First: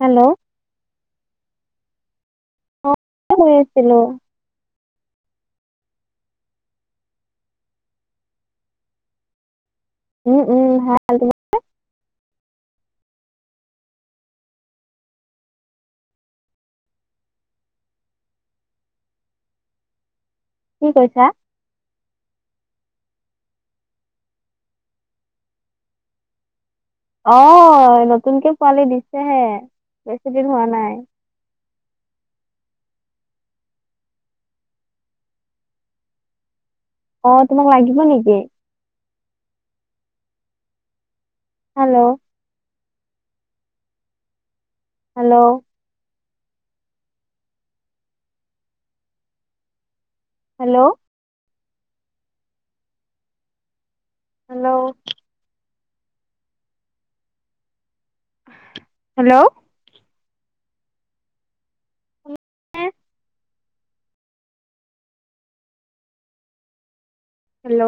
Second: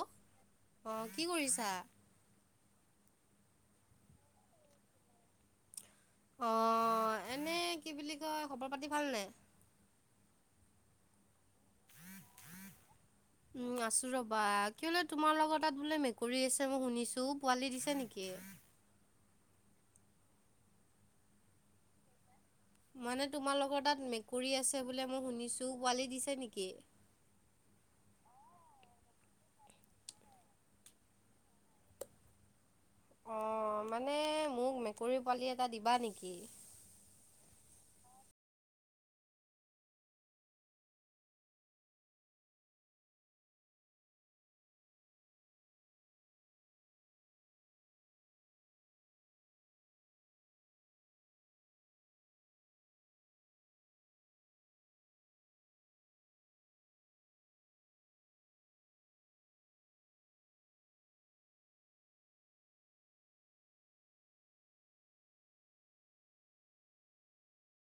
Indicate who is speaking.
Speaker 1: Hello,
Speaker 2: অ কি কৰিছা?
Speaker 1: অ, গৈ আছিলোঁ।
Speaker 2: অ, এনে কি বুলি কয় খবৰ পাতি ভালনে?
Speaker 1: উম, উম, ভাল তোমাৰ?
Speaker 2: [inaudible] উম, আছোঁ ৰবা কিয়লে তোমাৰ লগত তাত বোলে মেকুৰী আছে মই শুনিছোঁ পোৱালি দিছে নেকি?
Speaker 1: কি কৈছা?
Speaker 2: মানে তোমালোকৰ তাত মেকুৰী আছে বোলে মই শুনিছোঁ পোৱালি দিছে নেকি?
Speaker 1: অ, নতুনকে পোৱালি দিছেহে বেছি দিন হোৱা নাই।
Speaker 2: অ, মানে মোক মেকুৰী পোৱালি এটা দিবা নেকি?
Speaker 1: অ, তোমাক লাগিব নেকি? Hello, hello, hello hello hello hello